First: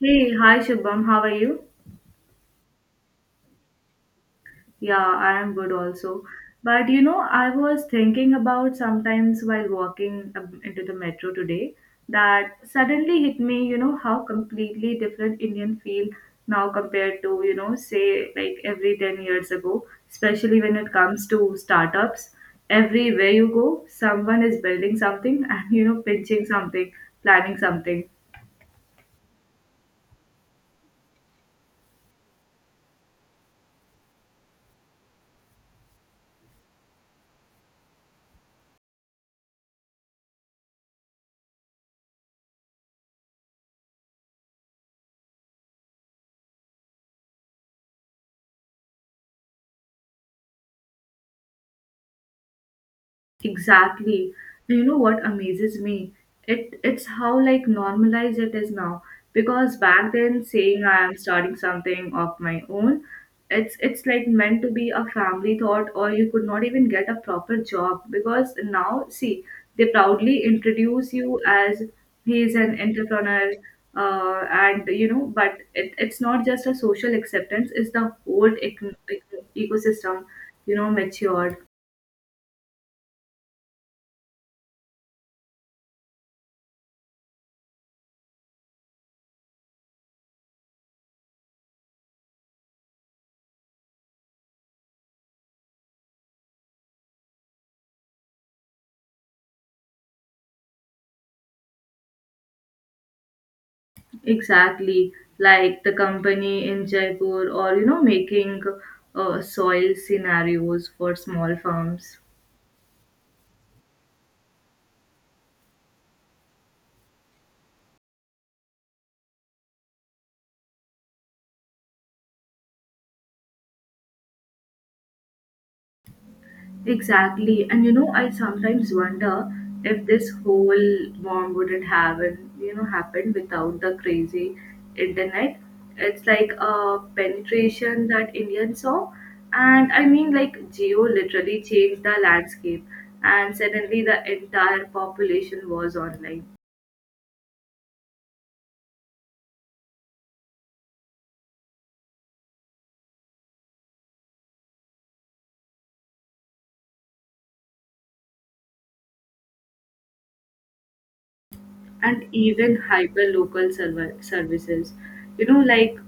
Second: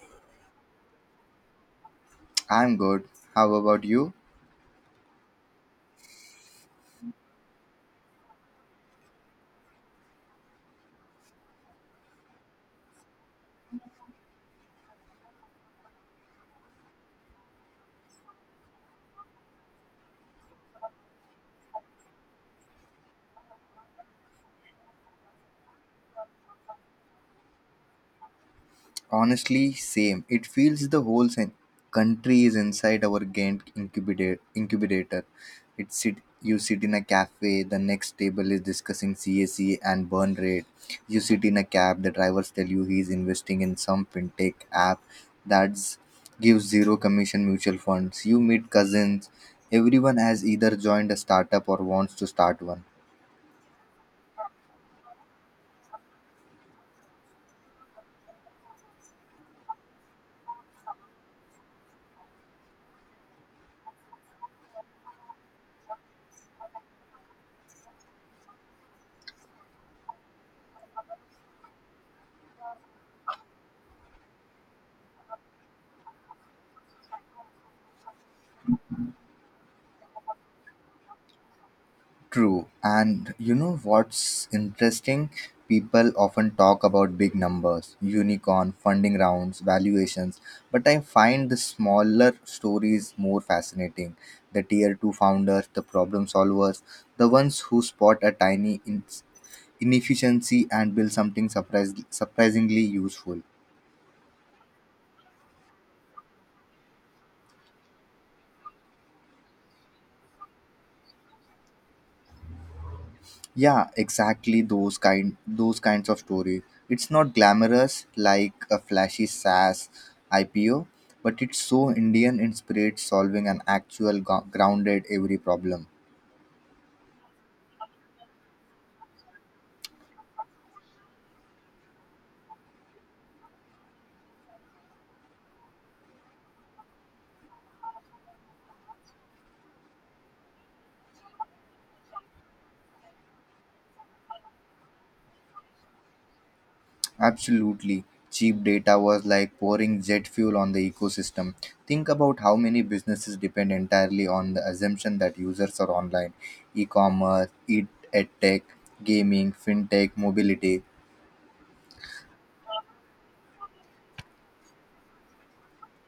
Hey, hi Shubham, how are you? I'm good. How about you? Yeah, I am good also. But you know, I was thinking about sometimes while walking into the metro today that suddenly hit me, you know, how completely different Indian feel now compared to, you know, say like every 10 years ago, especially when it comes to startups. Everywhere you go, someone is building something and, you know, pinching something, planning something. Honestly, same. It feels the whole country is inside our Gantt incubator. It sit, you sit in a cafe, the next table is discussing CAC and burn rate. You sit in a cab, the drivers tell you he's investing in some fintech app that's gives zero commission mutual funds. You meet cousins. Everyone has either joined a startup or wants to start one. Exactly. And you know what amazes me? It's how like normalized it is now. Because back then saying I am starting something of my own, it's like meant to be a family thought or you could not even get a proper job. Because now see, they proudly introduce you as he is an entrepreneur, and you know, but it's not just a social acceptance, it's the whole ecosystem, you know, matured. True. And you know what's interesting? People often talk about big numbers, unicorn, funding rounds, valuations, but I find the smaller stories more fascinating. The tier 2 founders, the problem solvers, the ones who spot a tiny inefficiency and build something surprisingly useful. Exactly, like the company in Jaipur, or you know, making soil scenarios for small farms. Yeah, exactly those kinds of stories. It's not glamorous like a flashy SaaS IPO, but it's so Indian in spirit, solving an actual grounded every problem. Exactly, and you know, I sometimes wonder if this whole bomb wouldn't have you know happened without the crazy internet. It's like a penetration that Indians saw, and I mean, like geo literally changed the landscape, and suddenly the entire population was online. Absolutely. Cheap data was like pouring jet fuel on the ecosystem. Think about how many businesses depend entirely on the assumption that users are online. E-commerce, edtech, gaming, fintech, mobility. And even hyper local server services you know like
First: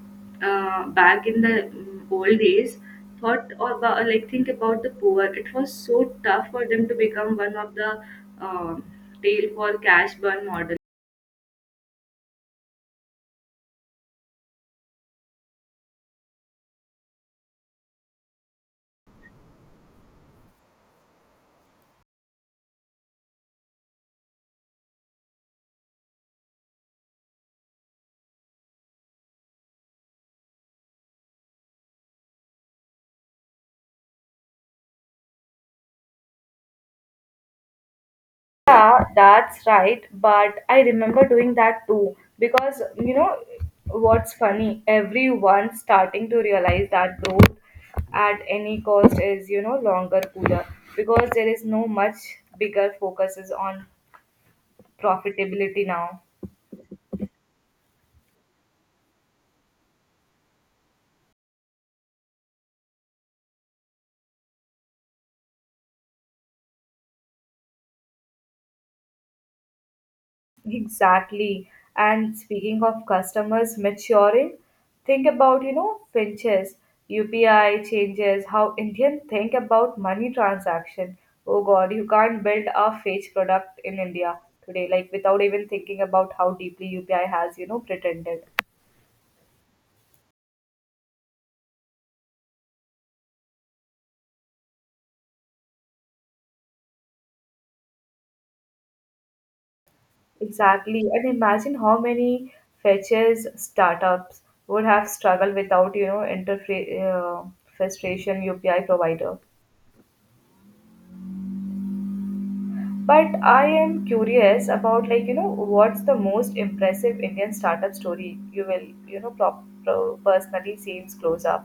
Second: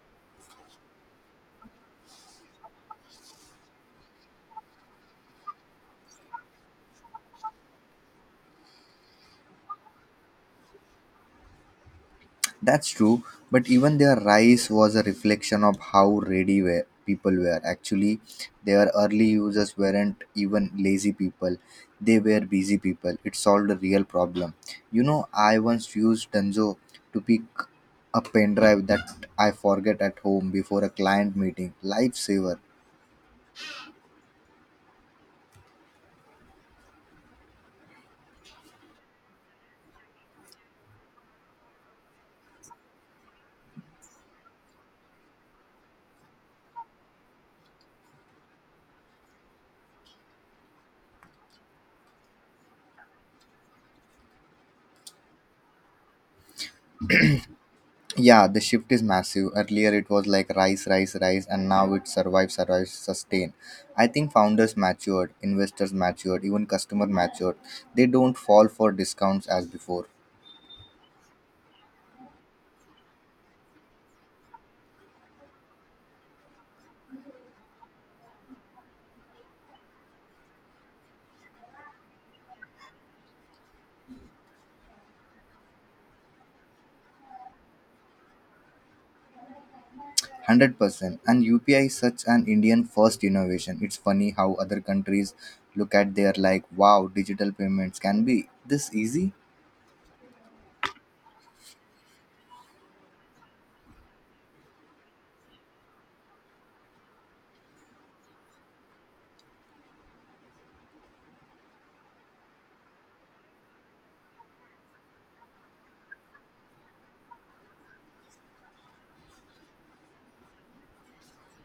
back in the old days thought or like think about the poor it was so tough for them to become one of the um tail for cash burn model. That's true, but even their rise was a reflection of how ready were people were. Actually, their early users weren't even lazy people; they were busy people. It solved a real problem. You know, I once used Dunzo to pick a pen drive that I forget at home before a client meeting. Lifesaver. Yeah, that's right. But I remember doing that too because you know what's funny? Everyone's starting to realize that growth at any cost is you know longer cooler because there is no much bigger focuses on profitability now. Yeah, the shift is massive. Earlier it was like rise, rise, rise, and now it survive, survive, sustain. I think founders matured, investors matured, even customer matured. They don't fall for discounts as before. Exactly. And speaking of customers maturing, think about, you know, Finches, UPI changes, how Indian think about money transaction. Oh God, you can't build a fake product in India today, like without even thinking about how deeply UPI has, you know, pretended. 100%. And UPI is such an Indian first innovation. It's funny how other countries look at their like, wow, digital payments can be this easy? Exactly. And imagine how many fetches startups would have struggled without, you know, interface frustration UPI provider. But I am curious about like you know what's the most impressive Indian startup story you will you know personally seems close up,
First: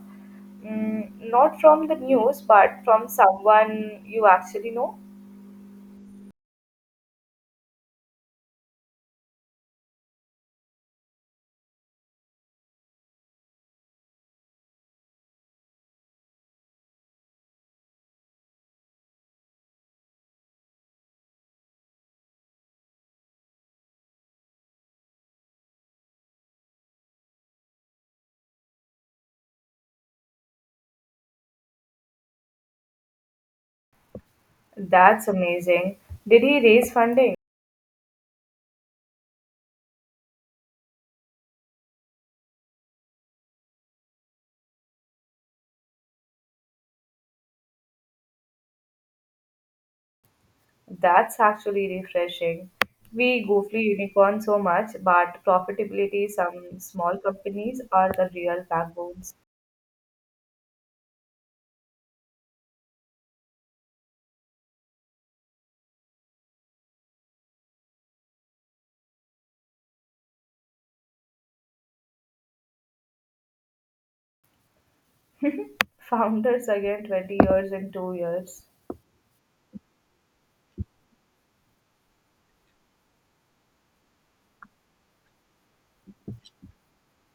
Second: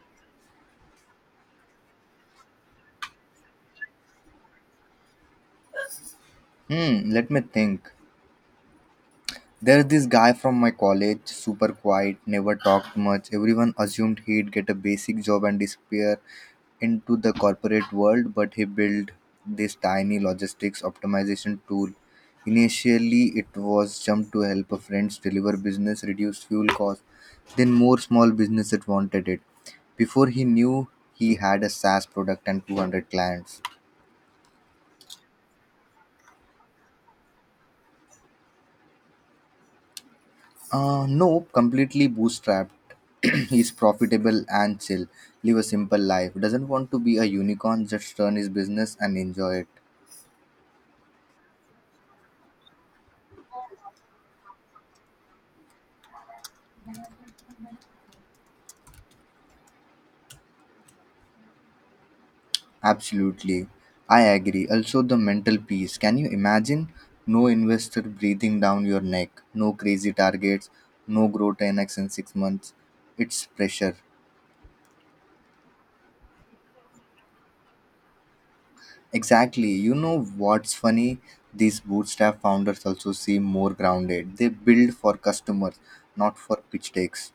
mm, not from the news but from someone you actually know. Hmm, let me think. There's this guy from my college, super quiet, never talked much. Everyone assumed he'd get a basic job and disappear into the corporate world, but he built this tiny logistics optimization tool. Initially, it was jumped to help a friends deliver business, reduce fuel costs. Then more small businesses wanted it. Before he knew, he had a SaaS product and 200 clients. That's amazing. Did he raise funding? No, completely bootstrapped. He's profitable and chill. Live a simple life. Doesn't want to be a unicorn, just run his business and enjoy it. That's actually refreshing. We goofily unicorn so much, but profitability some small companies are the real backbones. Absolutely. I agree. Also, the mental peace. Can you imagine? No investor breathing down your neck, no crazy targets, no grow 10x in 6 months. It's pressure. Founders again 20 years in 2 years. Exactly. You know what's funny? These bootstrap founders also seem more grounded. They build for customers, not for pitch decks.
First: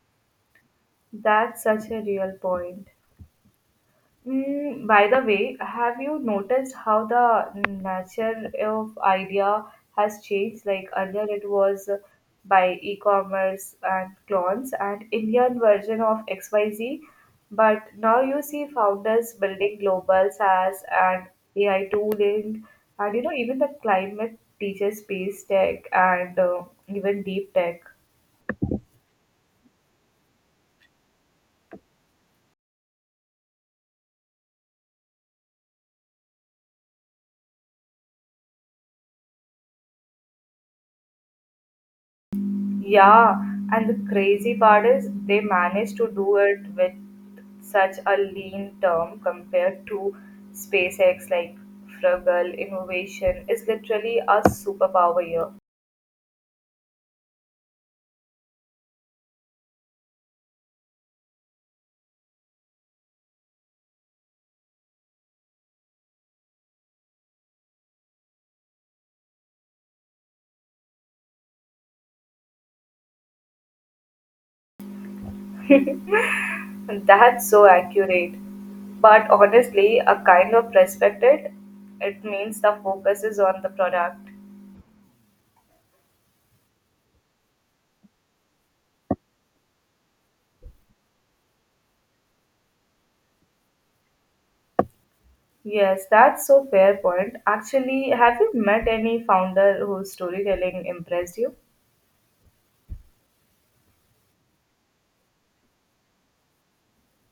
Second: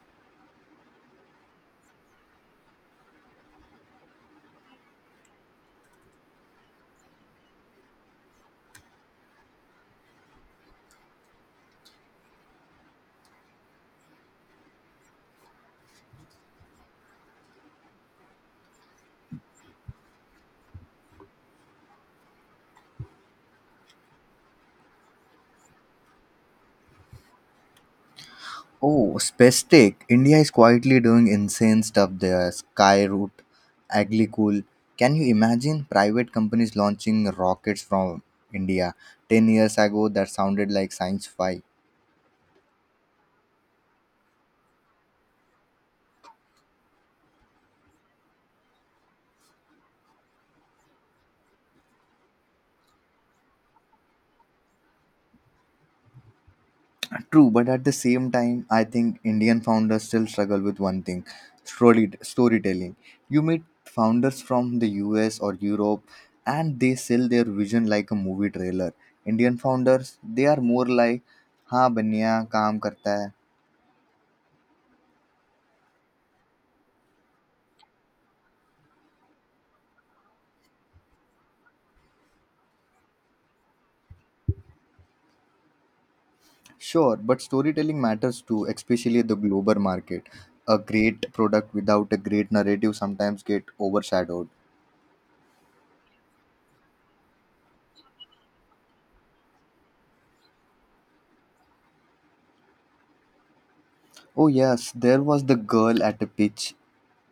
That's such a real point. Mm, by the way, have you noticed how the nature of idea has changed? Like earlier, it was by e-commerce and clones and Indian version of XYZ, but now you see founders building global SaaS and AI tooling, and you know even the climate teacher space tech and even deep tech. Oh, Spestic. India is quietly doing insane stuff there. Skyroot, Aglycool. Can you imagine private companies launching rockets from India? 10 years ago, that sounded like science fi. Yeah, and the crazy part is they managed to do it with such a lean term compared to SpaceX, like frugal innovation is literally a superpower here. True, but at the same time, I think Indian founders still struggle with one thing, storytelling. You meet founders from the US or Europe and they sell their vision like a movie trailer. Indian founders, they are more like, हाँ बनिया काम करता है. That's so accurate. But honestly, a kind of respected, it means the focus is on the product. Sure, but storytelling matters too, especially the global market. A great product without a great narrative sometimes get overshadowed. Yes, that's so fair point. Actually, have you met any founder whose storytelling impressed you? Oh yes, there was the girl at a pitch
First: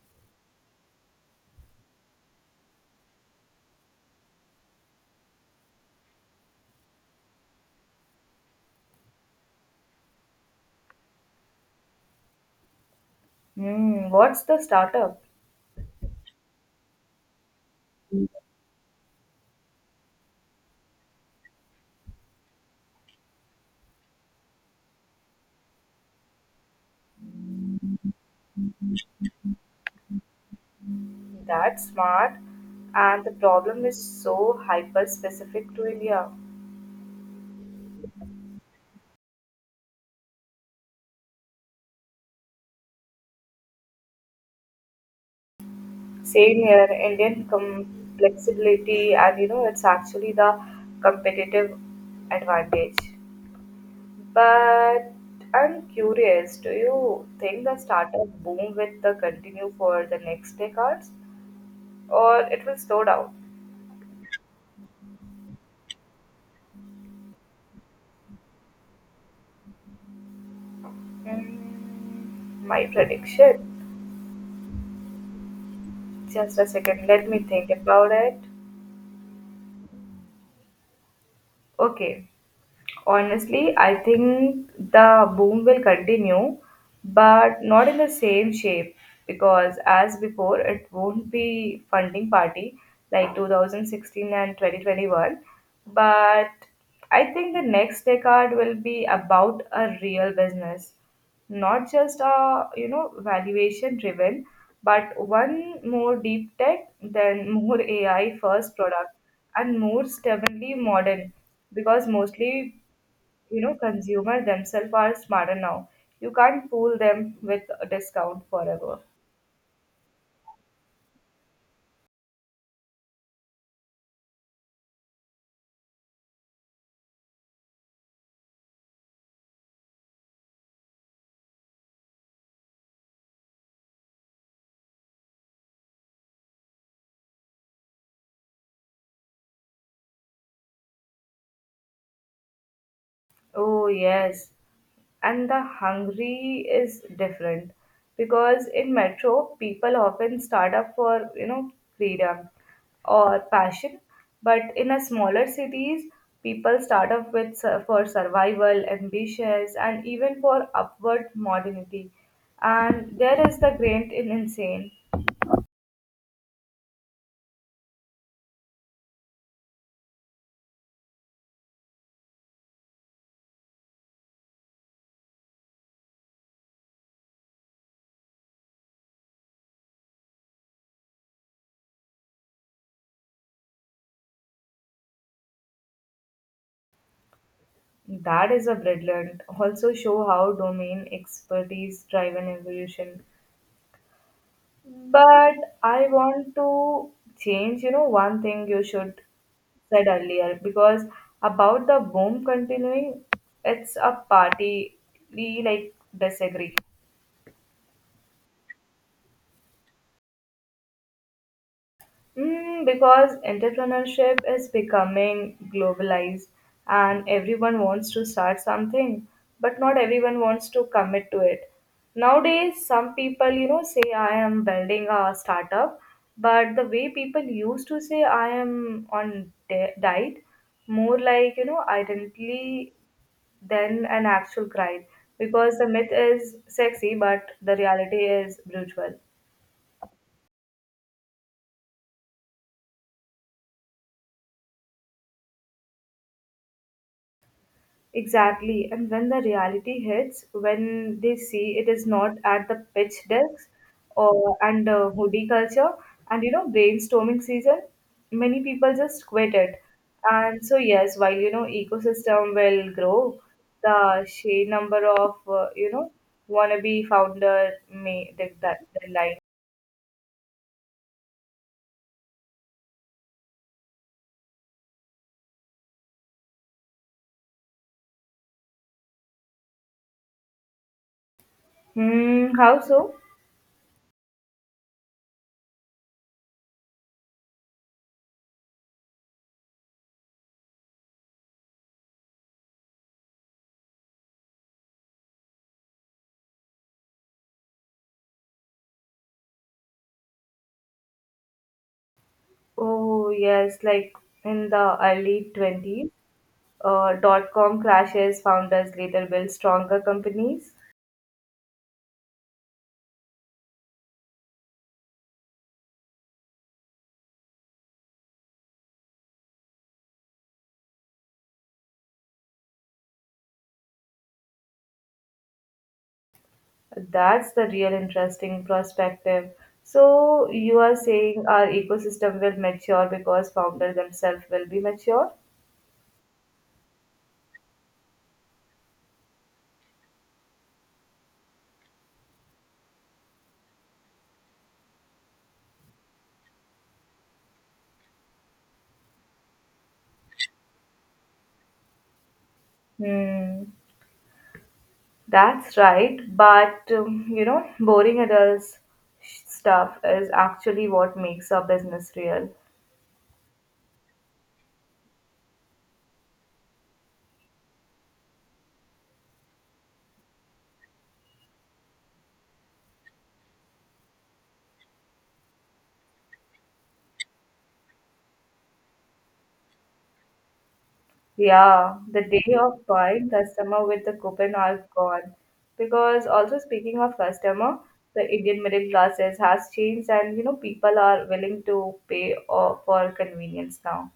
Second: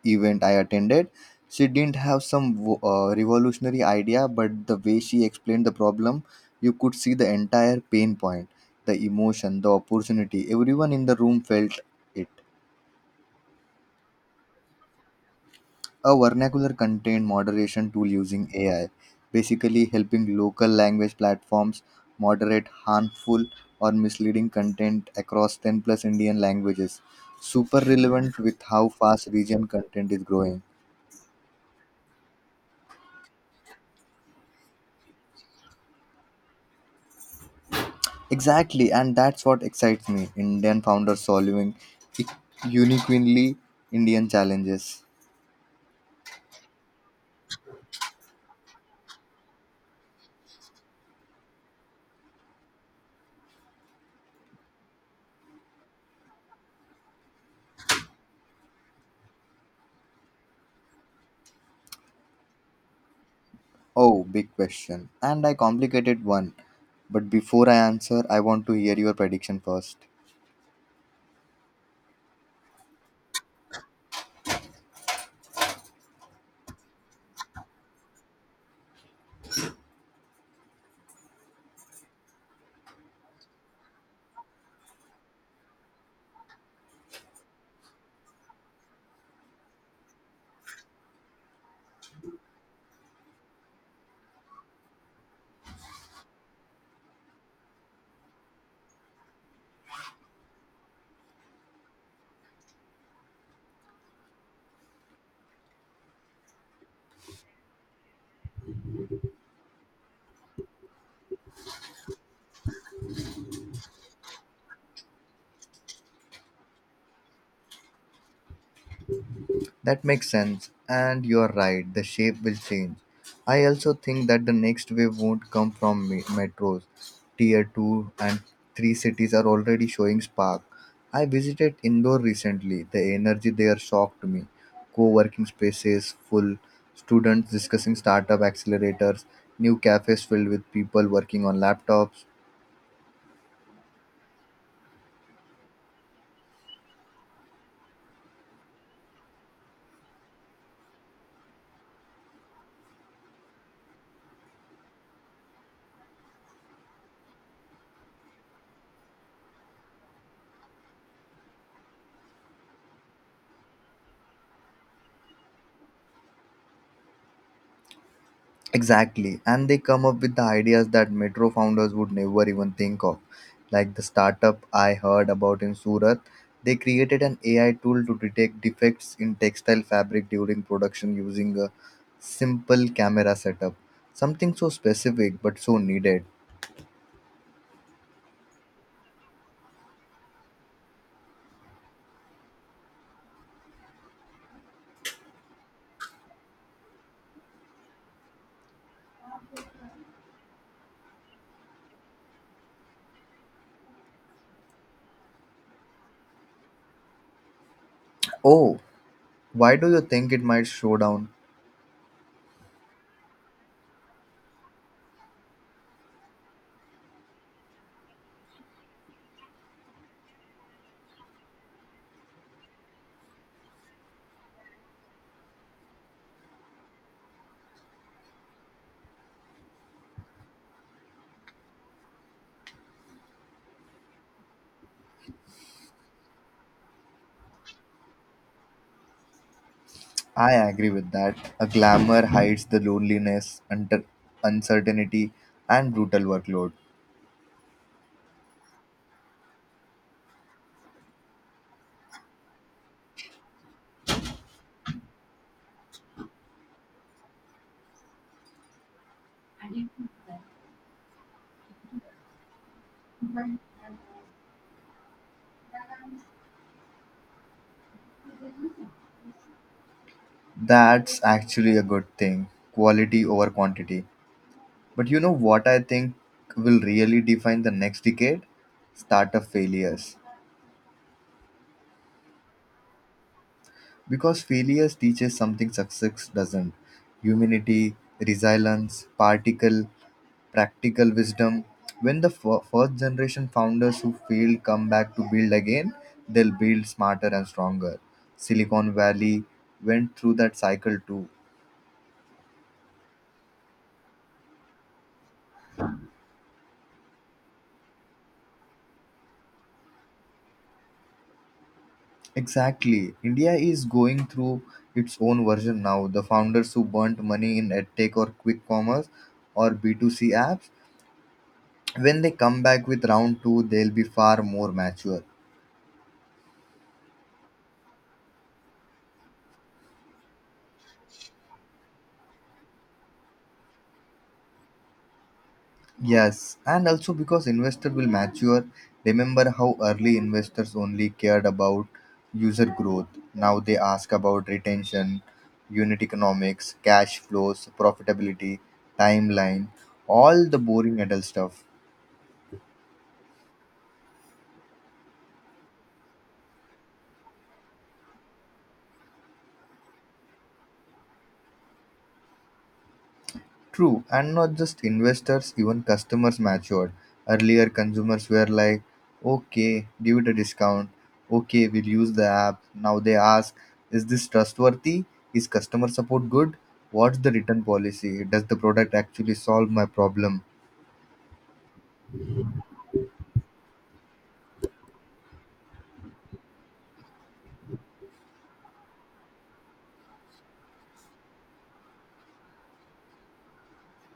event I attended. She didn't have some revolutionary idea, but the way she explained the problem, you could see the entire pain point, the emotion, the opportunity. Everyone in the room felt it. Hmm, what's the startup? A vernacular content moderation tool using AI, basically helping local language platforms moderate harmful or misleading content across 10 plus Indian languages. Super relevant with how fast region content is growing. That's smart. And the problem is so hyper specific to India. Exactly, and that's what excites me, Indian founders solving uniquely Indian challenges. Same here, Indian flexibility, and you know, it's actually the competitive advantage. But I'm curious, do you think the startup boom will the continue for the next decades or it will slow down? Oh, big question, and I complicated one. But before I answer, I want to hear your prediction first. Mm, my prediction. Just a second, let me think about it. Okay, honestly, I think the boom will continue, but not in the same shape because, as before, it won't be funding party like 2016 and 2021. But I think the next decade will be about a real business, not just a you know valuation driven, but one more deep tech, then more AI first product, and more stubbornly modern because mostly you know consumers themselves are smarter now. You can't fool them with a discount forever. That makes sense, and you're right, the shape will change. I also think that the next wave won't come from metros. Tier 2 and 3 cities are already showing spark. I visited Indore recently. The energy there shocked me. Co working spaces full, students discussing startup accelerators, new cafes filled with people working on laptops. Oh yes, and the hungry is different because in metro people often start up for you know freedom or passion, but in a smaller cities people start up with for survival ambitions and even for upward modernity, and there is the great in insane. Exactly. And they come up with the ideas that metro founders would never even think of. Like the startup I heard about in Surat, they created an AI tool to detect defects in textile fabric during production using a simple camera setup. Something so specific but so needed. That is a brilliant. Also show how domain expertise drive an evolution. But I want to change, you know, one thing you should said earlier because about the boom continuing, it's a party we like disagree. Oh, why do you think it might slow down? Mm, because entrepreneurship is becoming globalized and everyone wants to start something, but not everyone wants to commit to it. Nowadays, some people, you know, say, I am building a startup, but the way people used to say, I am on diet, more like, you know, identity than an actual grind. Because the myth is sexy, but the reality is brutal. I agree with that. A glamour hides the loneliness, under uncertainty, and brutal workload. Exactly. And when the reality hits, when they see it is not at the pitch decks or and hoodie culture and you know brainstorming season, many people just quit it. And so yes, while you know ecosystem will grow, the sheer number of you know wannabe founder may that decline. That's actually a good thing. Quality over quantity. But you know what I think will really define the next decade? Startup failures. Hmm, how so? Because failures teaches something success doesn't. Humanity, resilience, practical wisdom. When the first generation founders who failed come back to build again, they'll build smarter and stronger. Silicon Valley went through that cycle too. Oh yes, like in the early 20s, dot com crashes, founders later build stronger companies. Exactly. India is going through its own version now. The founders who burnt money in edtech or quick commerce or B2C apps, when they come back with round two, they'll be far more mature. That's the real interesting perspective. So, you are saying our ecosystem will mature because founders themselves will be mature? Yes, and also because investor will mature. Remember how early investors only cared about user growth. Now they ask about retention, unit economics, cash flows, profitability, timeline, all the boring adult stuff. Hmm, that's right. But, you know, boring adults stuff is actually what makes a business real. True, and not just investors, even customers matured. Earlier, consumers were like, okay, give it a discount. Okay, we'll use the app. Now they ask, is this trustworthy? Is customer support good? What's the return policy? Does the product actually solve my problem? Yeah, the day of buying customer with the coupon are gone. Because also speaking of customer, the Indian middle classes has changed and you know people are willing to pay for convenience now.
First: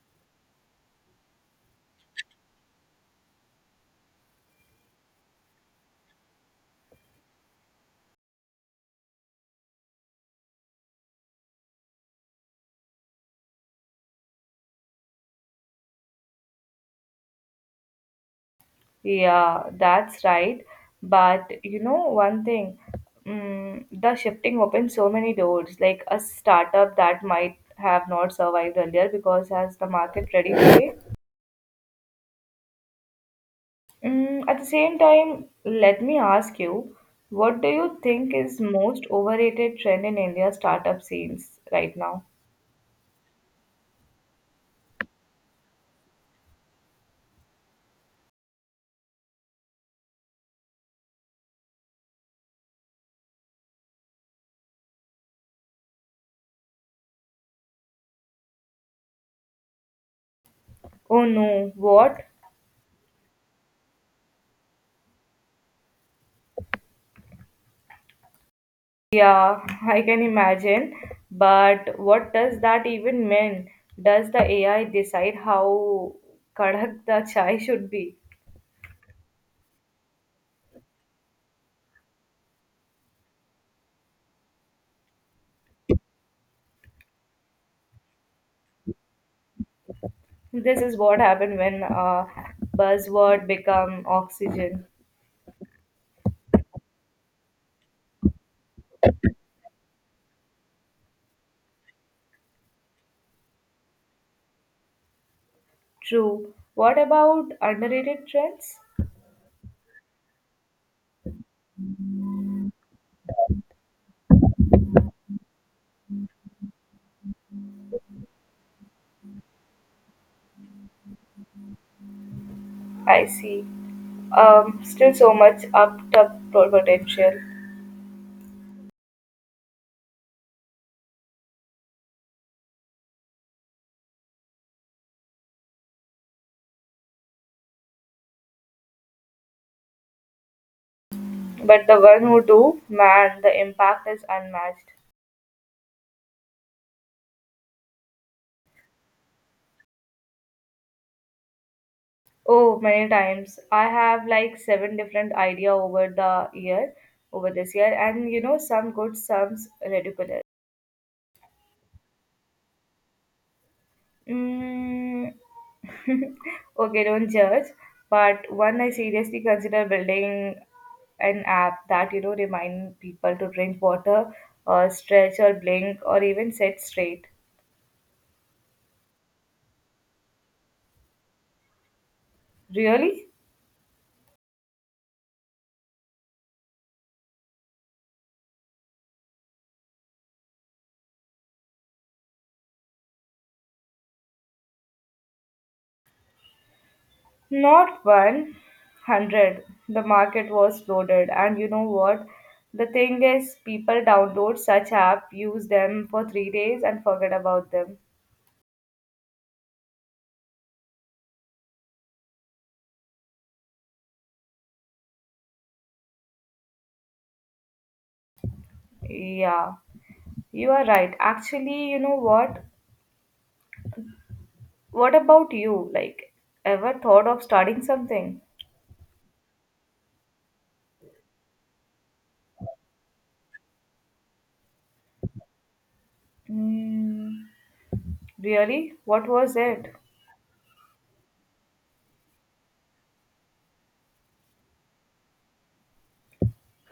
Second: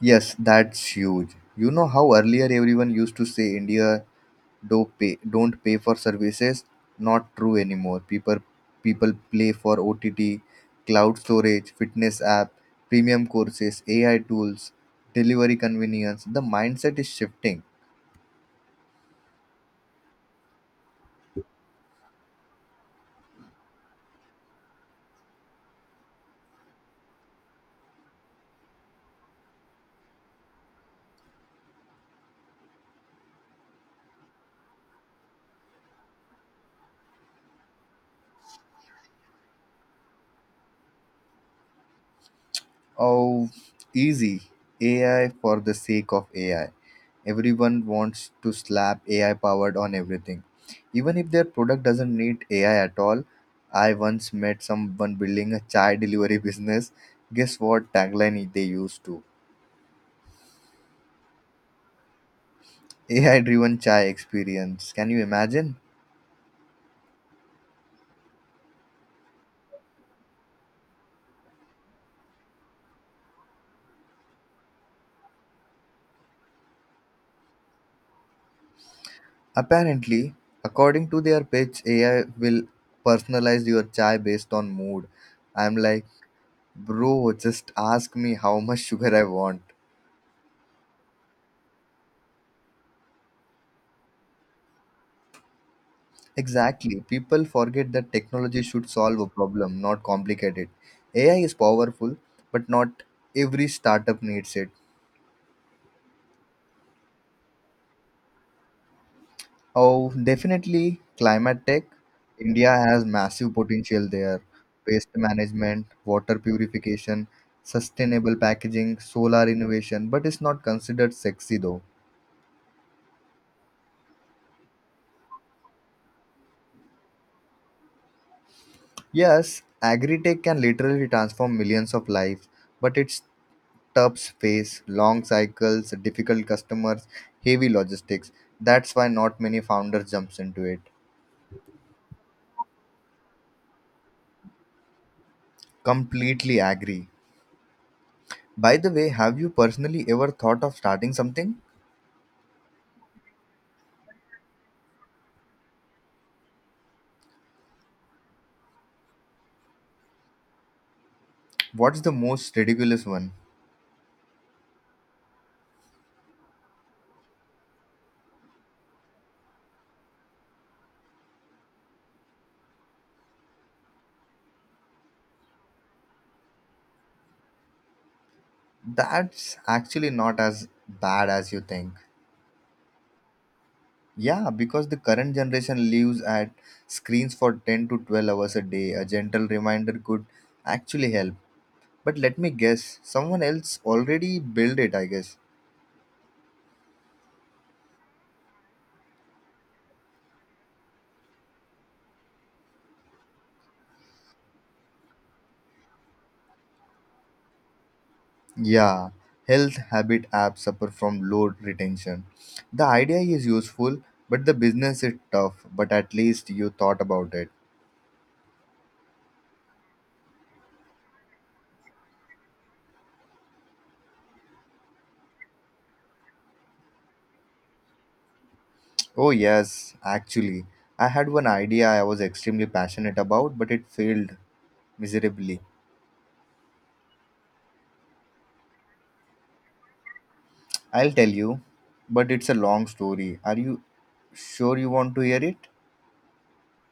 Yes, that's huge. You know how earlier everyone used to say India don't pay for services. Not true anymore. People play for OTT, cloud storage, fitness app, premium courses, AI tools, delivery convenience. The mindset is shifting. Yeah, that's right. But you know one thing, the shifting opens so many doors. Like a startup that might have not survived earlier because as the market ready today, mm, at the same time, let me ask you, what do you think is most overrated trend in India's startup scenes right now? Oh, easy. AI for the sake of AI. Everyone wants to slap AI powered on everything, even if their product doesn't need AI at all. I once met someone building a chai delivery business. Guess what tagline they used to. Oh no, what? AI driven chai experience. Can you imagine? Yeah, I can imagine. But what does that even mean? Does the AI decide how kadak the chai should be? Apparently, according to their pitch, AI will personalize your chai based on mood. I'm like, bro, just ask me how much sugar I want. This is what happened when buzzword become oxygen. Exactly. People forget that technology should solve a problem, not complicate it. AI is powerful, but not every startup needs it. True. What about underrated trends? Oh, definitely climate tech. India has massive potential there. Waste management, water purification, sustainable packaging, solar innovation, but it's not considered sexy though. I see. Still so much up to potential. Yes, agri-tech can literally transform millions of lives, but it's tough space, long cycles, difficult customers, heavy logistics. That's why not many founders jumps into it. But the one who do, man, the impact is unmatched. Completely agree. By the way, have you personally ever thought of starting something? Oh, many times. I have like seven different idea over the year, over this year, and you know some good, some ridiculous. What's the most ridiculous one? Mm, okay, don't judge. But one, I seriously consider building an app that you know remind people to drink water, or stretch, or blink, or even sit straight. That's actually not as bad as you think. Really? Yeah, because the current generation lives at screens for 10 to 12 hours a day. A gentle reminder could actually help. But let me guess, someone else already built it, I guess. Not 100. The market was flooded, and you know what? The thing is, people download such app, use them for 3 days, and forget about them. Yeah, health habit apps suffer from low retention. The idea is useful, but the business is tough. But at least you thought about it. Yeah, you are right. Actually, you know what? What about you? Like, ever thought of starting something? Oh, yes, actually. I had one idea I was extremely passionate about, but it failed miserably. Mm, really? What was it? I'll tell you, but it's a long story. Are you sure you want to hear it?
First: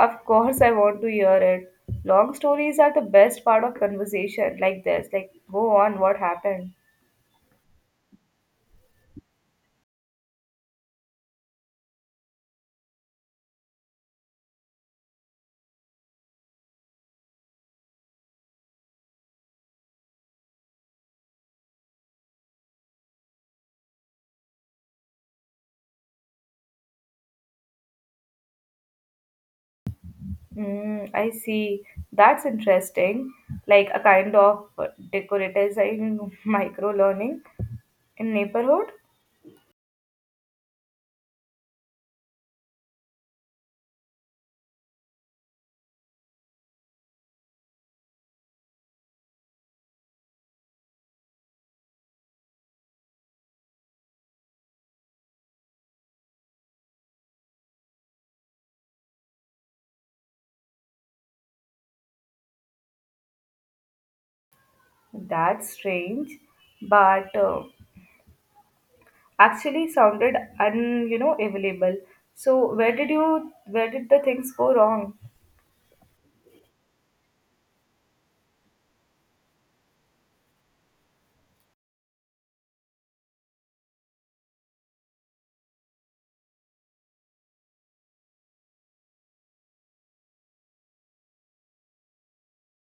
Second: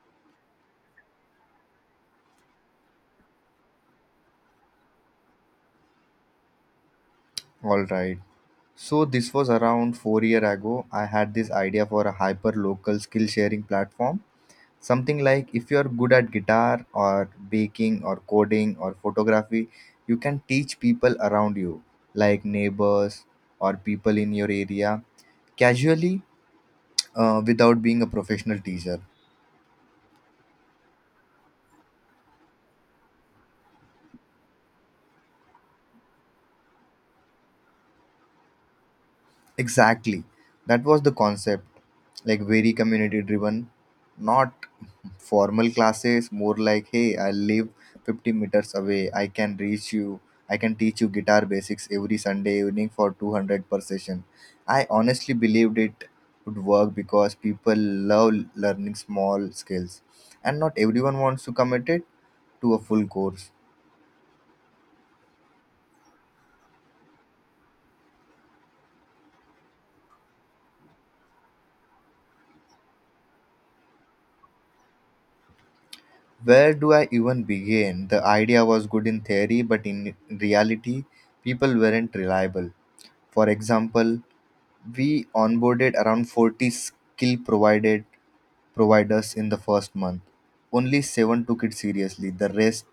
Of course, I want to hear it. Long stories are the best part of conversation like this. Like, go on, what happened? All right. So this was around 4 year ago. I had this idea for a hyper local skill sharing platform. Something like if you are good at guitar or baking or coding or photography, you can teach people around you, like neighbors or people in your area, casually without being a professional teacher. Mm, I see. That's interesting. Like a kind of decorative micro learning in neighborhood. Exactly. That was the concept. Like very community driven, not formal classes, more like, hey, I live 50 meters away. I can reach you. I can teach you guitar basics every Sunday evening for 200 per session. I honestly believed it would work because people love learning small skills and not everyone wants to commit it to a full course. That's strange, but actually sounded un you know available. So where did the things go wrong? Where do I even begin? The idea was good in theory, but in reality, people weren't reliable. For example, we onboarded around 40 skill provided providers in the first month. Only seven took it seriously. The rest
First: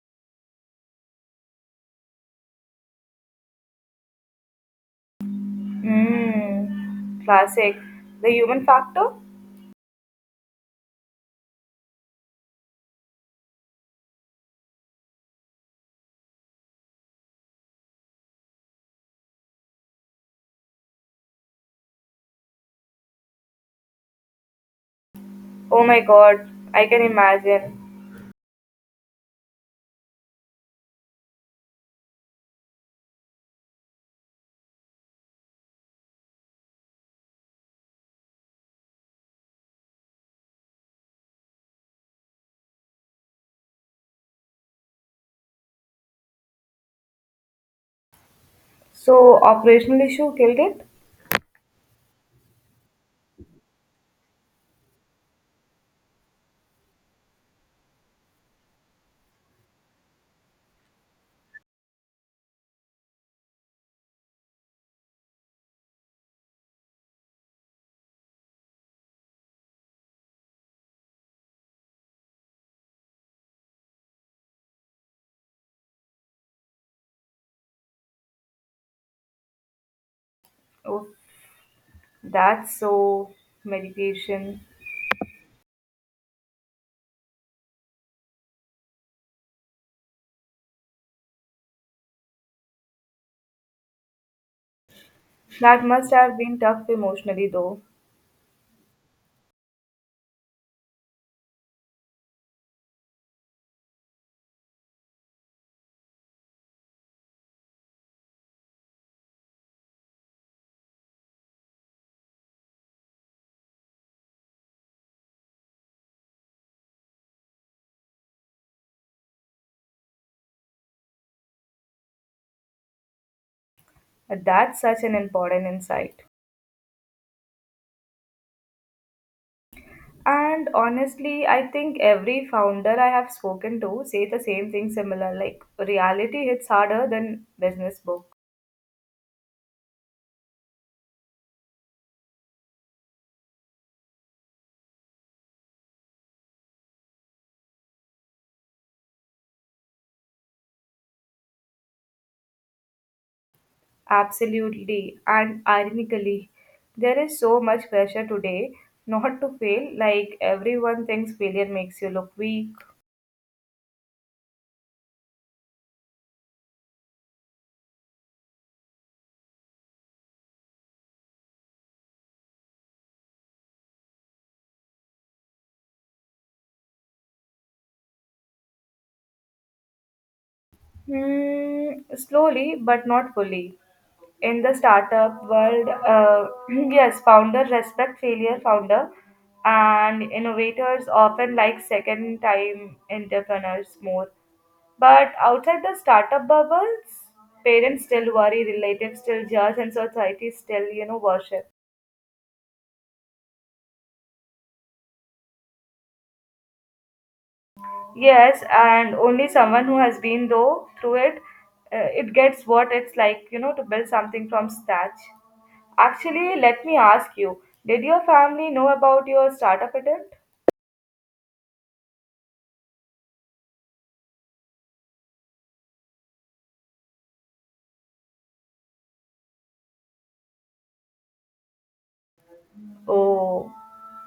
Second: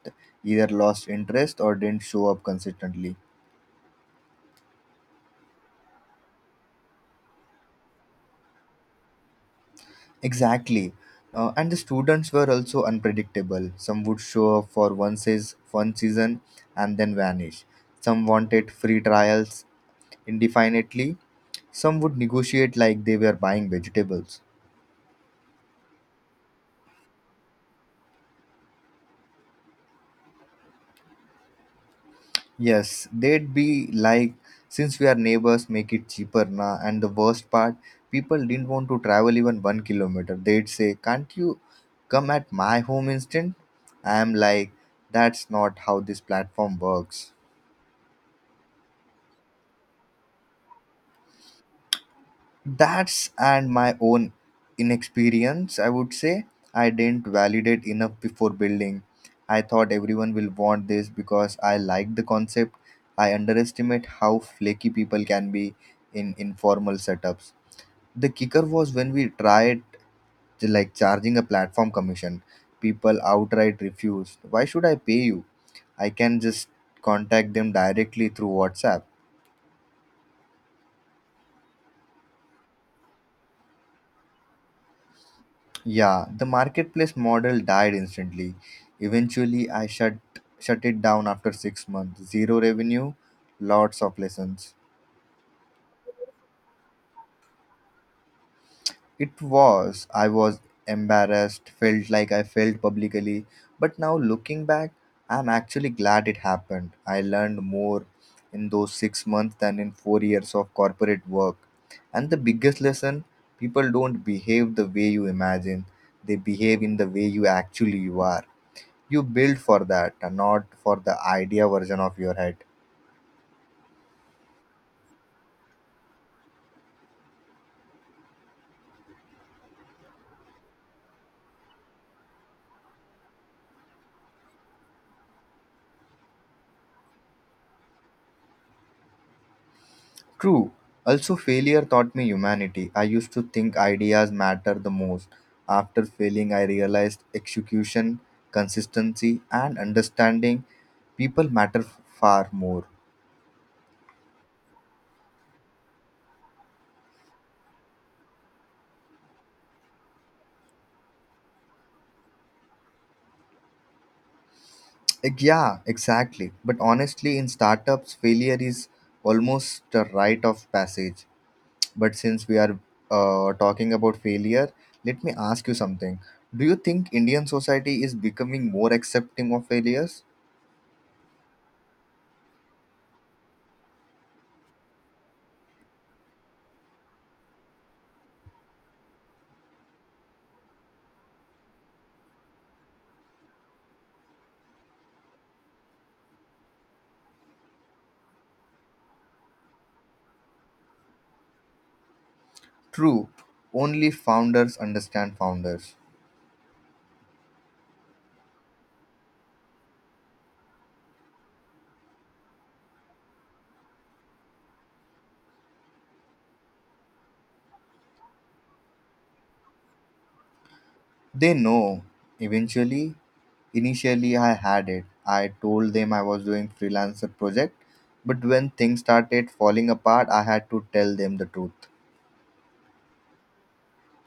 either lost interest or didn't show up consistently. Mm, classic. The human factor. Exactly. And the students were also unpredictable. Some would show up for one season and then vanish. Some wanted free trials, indefinitely. Some would negotiate like they were buying vegetables. Oh my God, I can imagine. Yes, they'd be like, since we are neighbors, make it cheaper na. And the worst part, people didn't want to travel even 1 kilometer. They'd say, can't you come at my home instant? I'm like, that's not how this platform works. So operational issue killed it. That's and my own inexperience, I would say. I didn't validate enough before building. I thought everyone will want this because I like the concept. I underestimate how flaky people can be in informal setups. The kicker was when we tried like charging a platform commission. People outright refused. Why should I pay you? I can just contact them directly through WhatsApp. Oh, that's so medication. Yeah, the marketplace model died instantly. Eventually, I shut it down after 6 months. Zero revenue, lots of lessons. That must have been tough emotionally, though. It was I was embarrassed, felt like I failed publicly, but now looking back, I'm actually glad it happened. I learned more in those 6 months than in 4 years of corporate work. And the biggest lesson, people don't behave the way you imagine. They behave in the way you are. You build for that, not for the idea version of your head. That's such an important insight. And honestly, I think every founder I have spoken to say the same thing similar like reality hits harder than business book. True. Also, failure taught me humanity. I used to think ideas matter the most. After failing, I realized execution, consistency, and understanding people matter far more. Absolutely. And ironically, there is so much pressure today not to fail, like everyone thinks failure makes you look weak. Yeah, exactly. But honestly, in startups, failure is almost a rite of passage. But since we are talking about failure, let me ask you something. Do you think Indian society is becoming more accepting of failures? Hmm, slowly, but not fully. In the startup world, yes, founder respect failure, founder, and innovators often like second time entrepreneurs more. But outside the startup bubbles, parents still worry, relatives still judge, and society still, you know, worship. True, only founders understand founders. Yes, and only someone who has been though through it, it gets what it's like, you know, to build something from scratch. Actually, let me ask you, did your family know about your startup attempt? They know. Eventually, initially I had it. I told them I was doing freelancer project, but when things started falling apart, I had to tell them the truth. Oh,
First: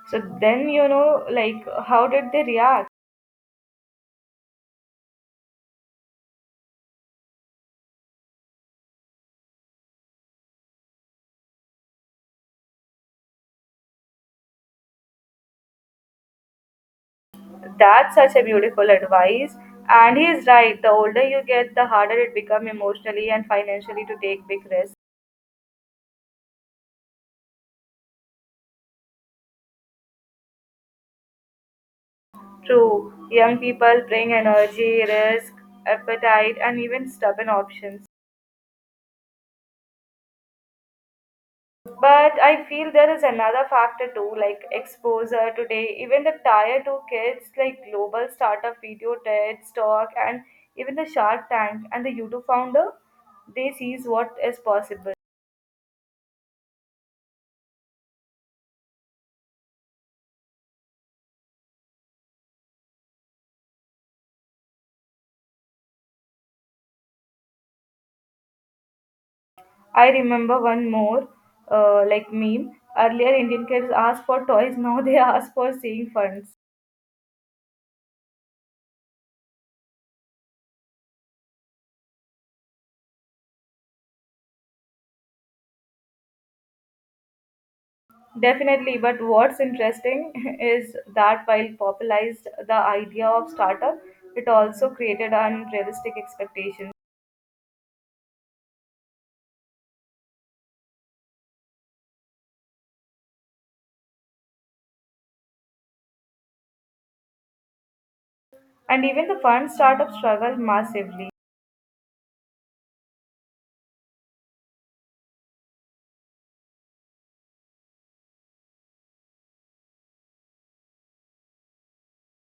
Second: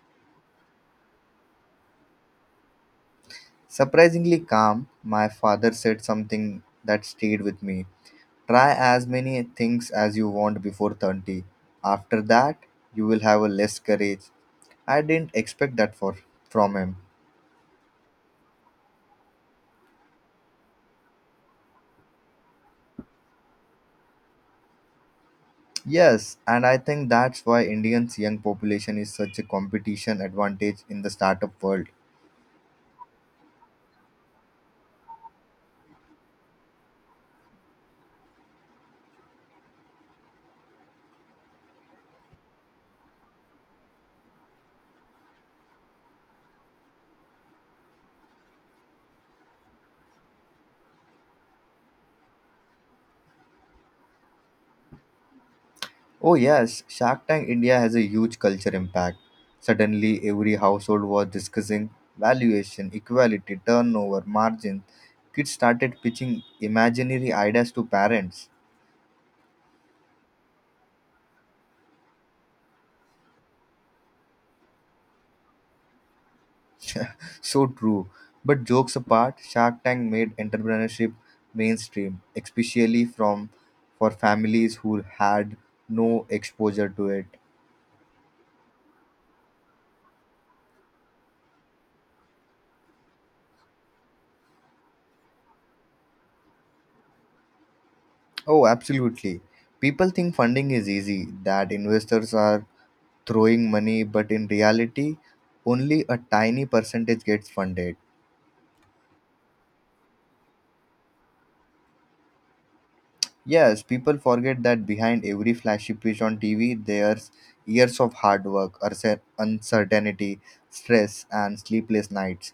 so then you know, like, how did they react? Surprisingly calm, my father said something that stayed with me. Try as many things as you want before 30. After that, you will have a less courage. I didn't expect that for from him. That's such a beautiful advice. And he is right, the older you get, the harder it becomes emotionally and financially to take big risks. Yes, and I think that's why Indians young population is such a competition advantage in the startup world. True, young people bring energy, risk, appetite, and even stubborn options. But I feel there is another factor too, like exposure today. Even the tier two kids, like global startup video, TED, Talk, and even the Shark Tank and the YouTube founder, they sees what is possible. Oh yes, Shark Tank India has a huge culture impact. Suddenly every household was discussing valuation, equality, turnover, margin. Kids started pitching imaginary ideas to parents. I remember one more, like meme. Earlier, Indian kids asked for toys. Now they ask for seeing funds. So true. But jokes apart, Shark Tank made entrepreneurship mainstream, especially from for families who had no exposure to it. Definitely, but what's interesting is that while popularized the idea of startup, it also created unrealistic expectations. Oh, absolutely. People think funding is easy, that investors are throwing money, but in reality, only a tiny percentage gets funded. And even the fund startups struggle massively. Yes, people forget that behind every flashy pitch on TV, there's years of hard work, uncertainty, stress, and sleepless nights.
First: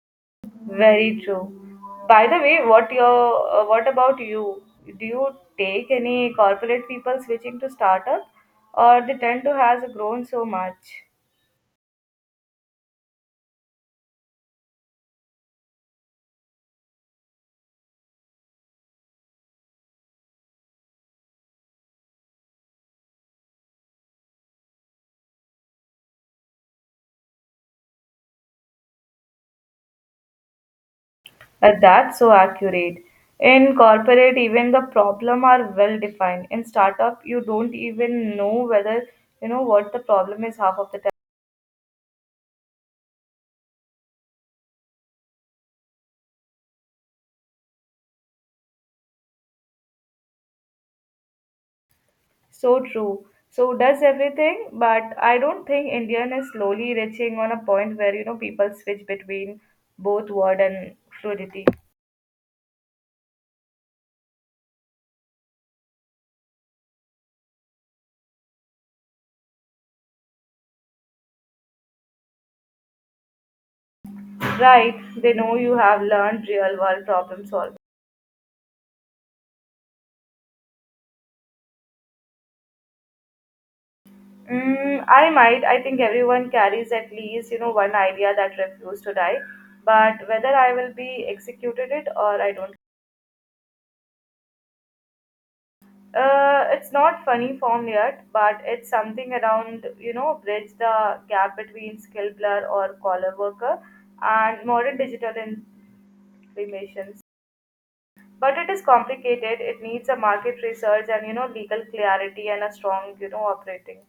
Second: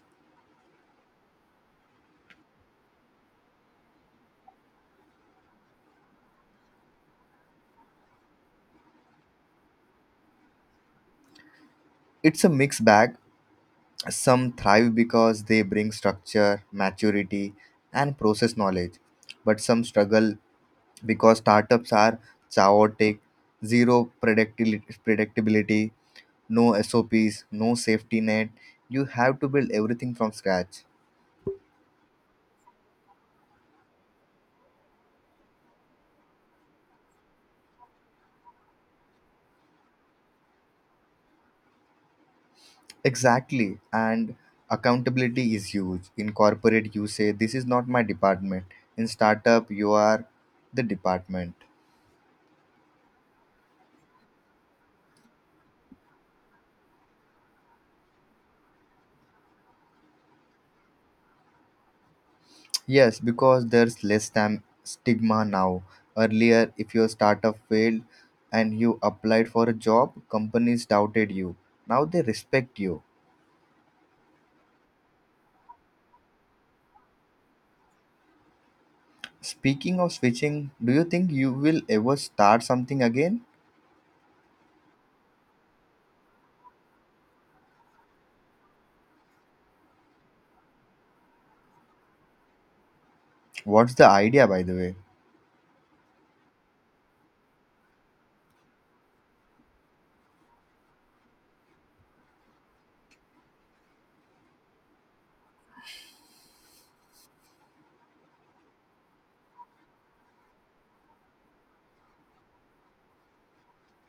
Very true. By the way, what about you? Do you take any corporate people switching to startup, or the tend to has grown so much? It's a mixed bag. Some thrive because they bring structure, maturity, and process knowledge, but some struggle because startups are chaotic, zero predictability, no SOPs, no safety net. You have to build everything from scratch. That's so accurate. In corporate, even the problem are well defined. In startup, you don't even know whether you know what the problem is half of the time. Exactly, and accountability is huge. In corporate, you say, This is not my department. In startup, you are the department. So true. So does everything, but I don't think Indian is slowly reaching on a point where you know people switch between both word and fluidity. Yes, because there's less stigma now. Earlier, if your startup failed and you applied for a job, companies doubted you. Now they respect you. Right? They know you have learned real world problem solving. Speaking of switching, do you think you will ever start something again? Mm, I might. I think everyone carries at least you know one idea that refused to die, but whether I will be executed it or I don't. What's the idea, by the way? It's not funny form yet, but it's something around, you know, bridge the gap between skill blur or collar worker and modern digital implementations. But it is complicated. It needs a market research and, you know, legal clarity and a strong, you know, operating.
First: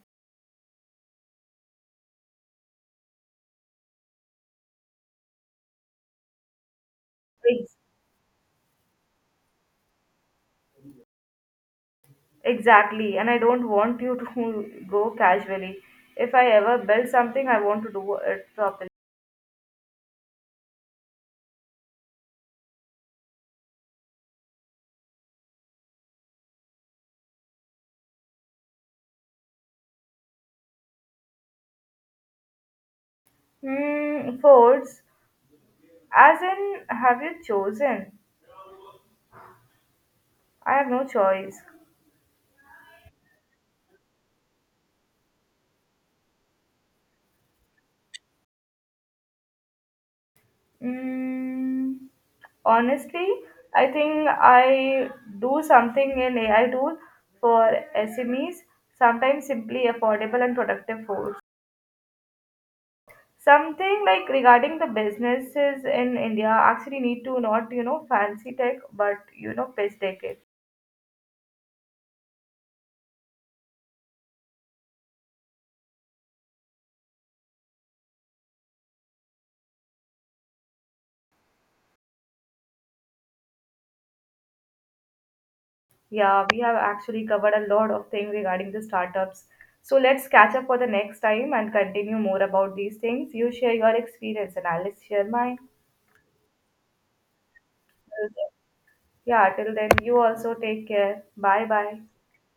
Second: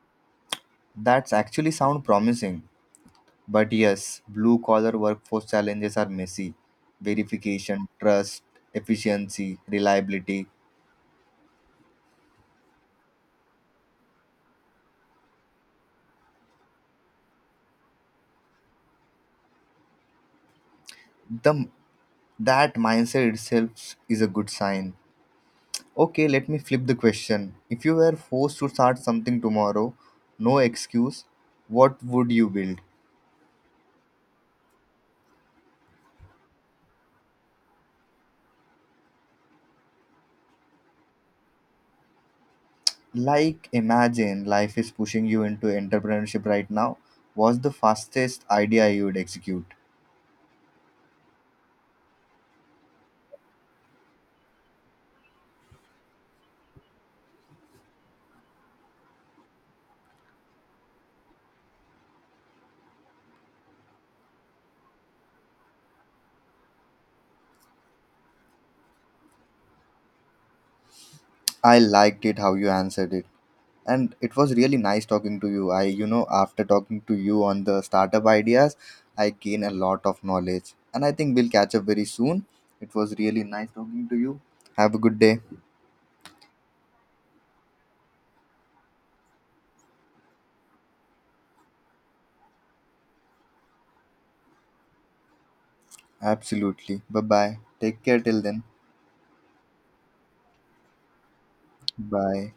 That's actually sound promising. But yes, blue collar workforce challenges are messy. Ex- Verification, trust, efficiency, reliability. Exactly. And I don't want you to go casually. If I ever build something, I want to do it properly. The, that mindset itself is a good sign. Okay, let me flip the question. If you were forced to start something tomorrow, no excuse, what would you build? Hmm, Fords, as in, have you chosen? I have no choice. Like, imagine life is pushing you into entrepreneurship right now. What's the fastest idea you would execute? Mm, honestly, I think I do something in AI tool for SMEs, sometimes simply affordable and productive foods. Something like regarding the businesses in India actually need to not, you know, fancy tech, but, you know, pitch tech it. I liked it how you answered it. And it was really nice talking to you. I, you know, after talking to you on the startup ideas, I gain a lot of knowledge. And I think we'll catch up very soon. It was really nice talking to you. Have a good day. Yeah, we have actually covered a lot of things regarding the startups. So let's catch up for the next time and continue more about these things. You share your experience and I'll share mine. Absolutely. Bye bye. Take care till Okay. then. Yeah, till then, you also take care. Bye bye. Bye.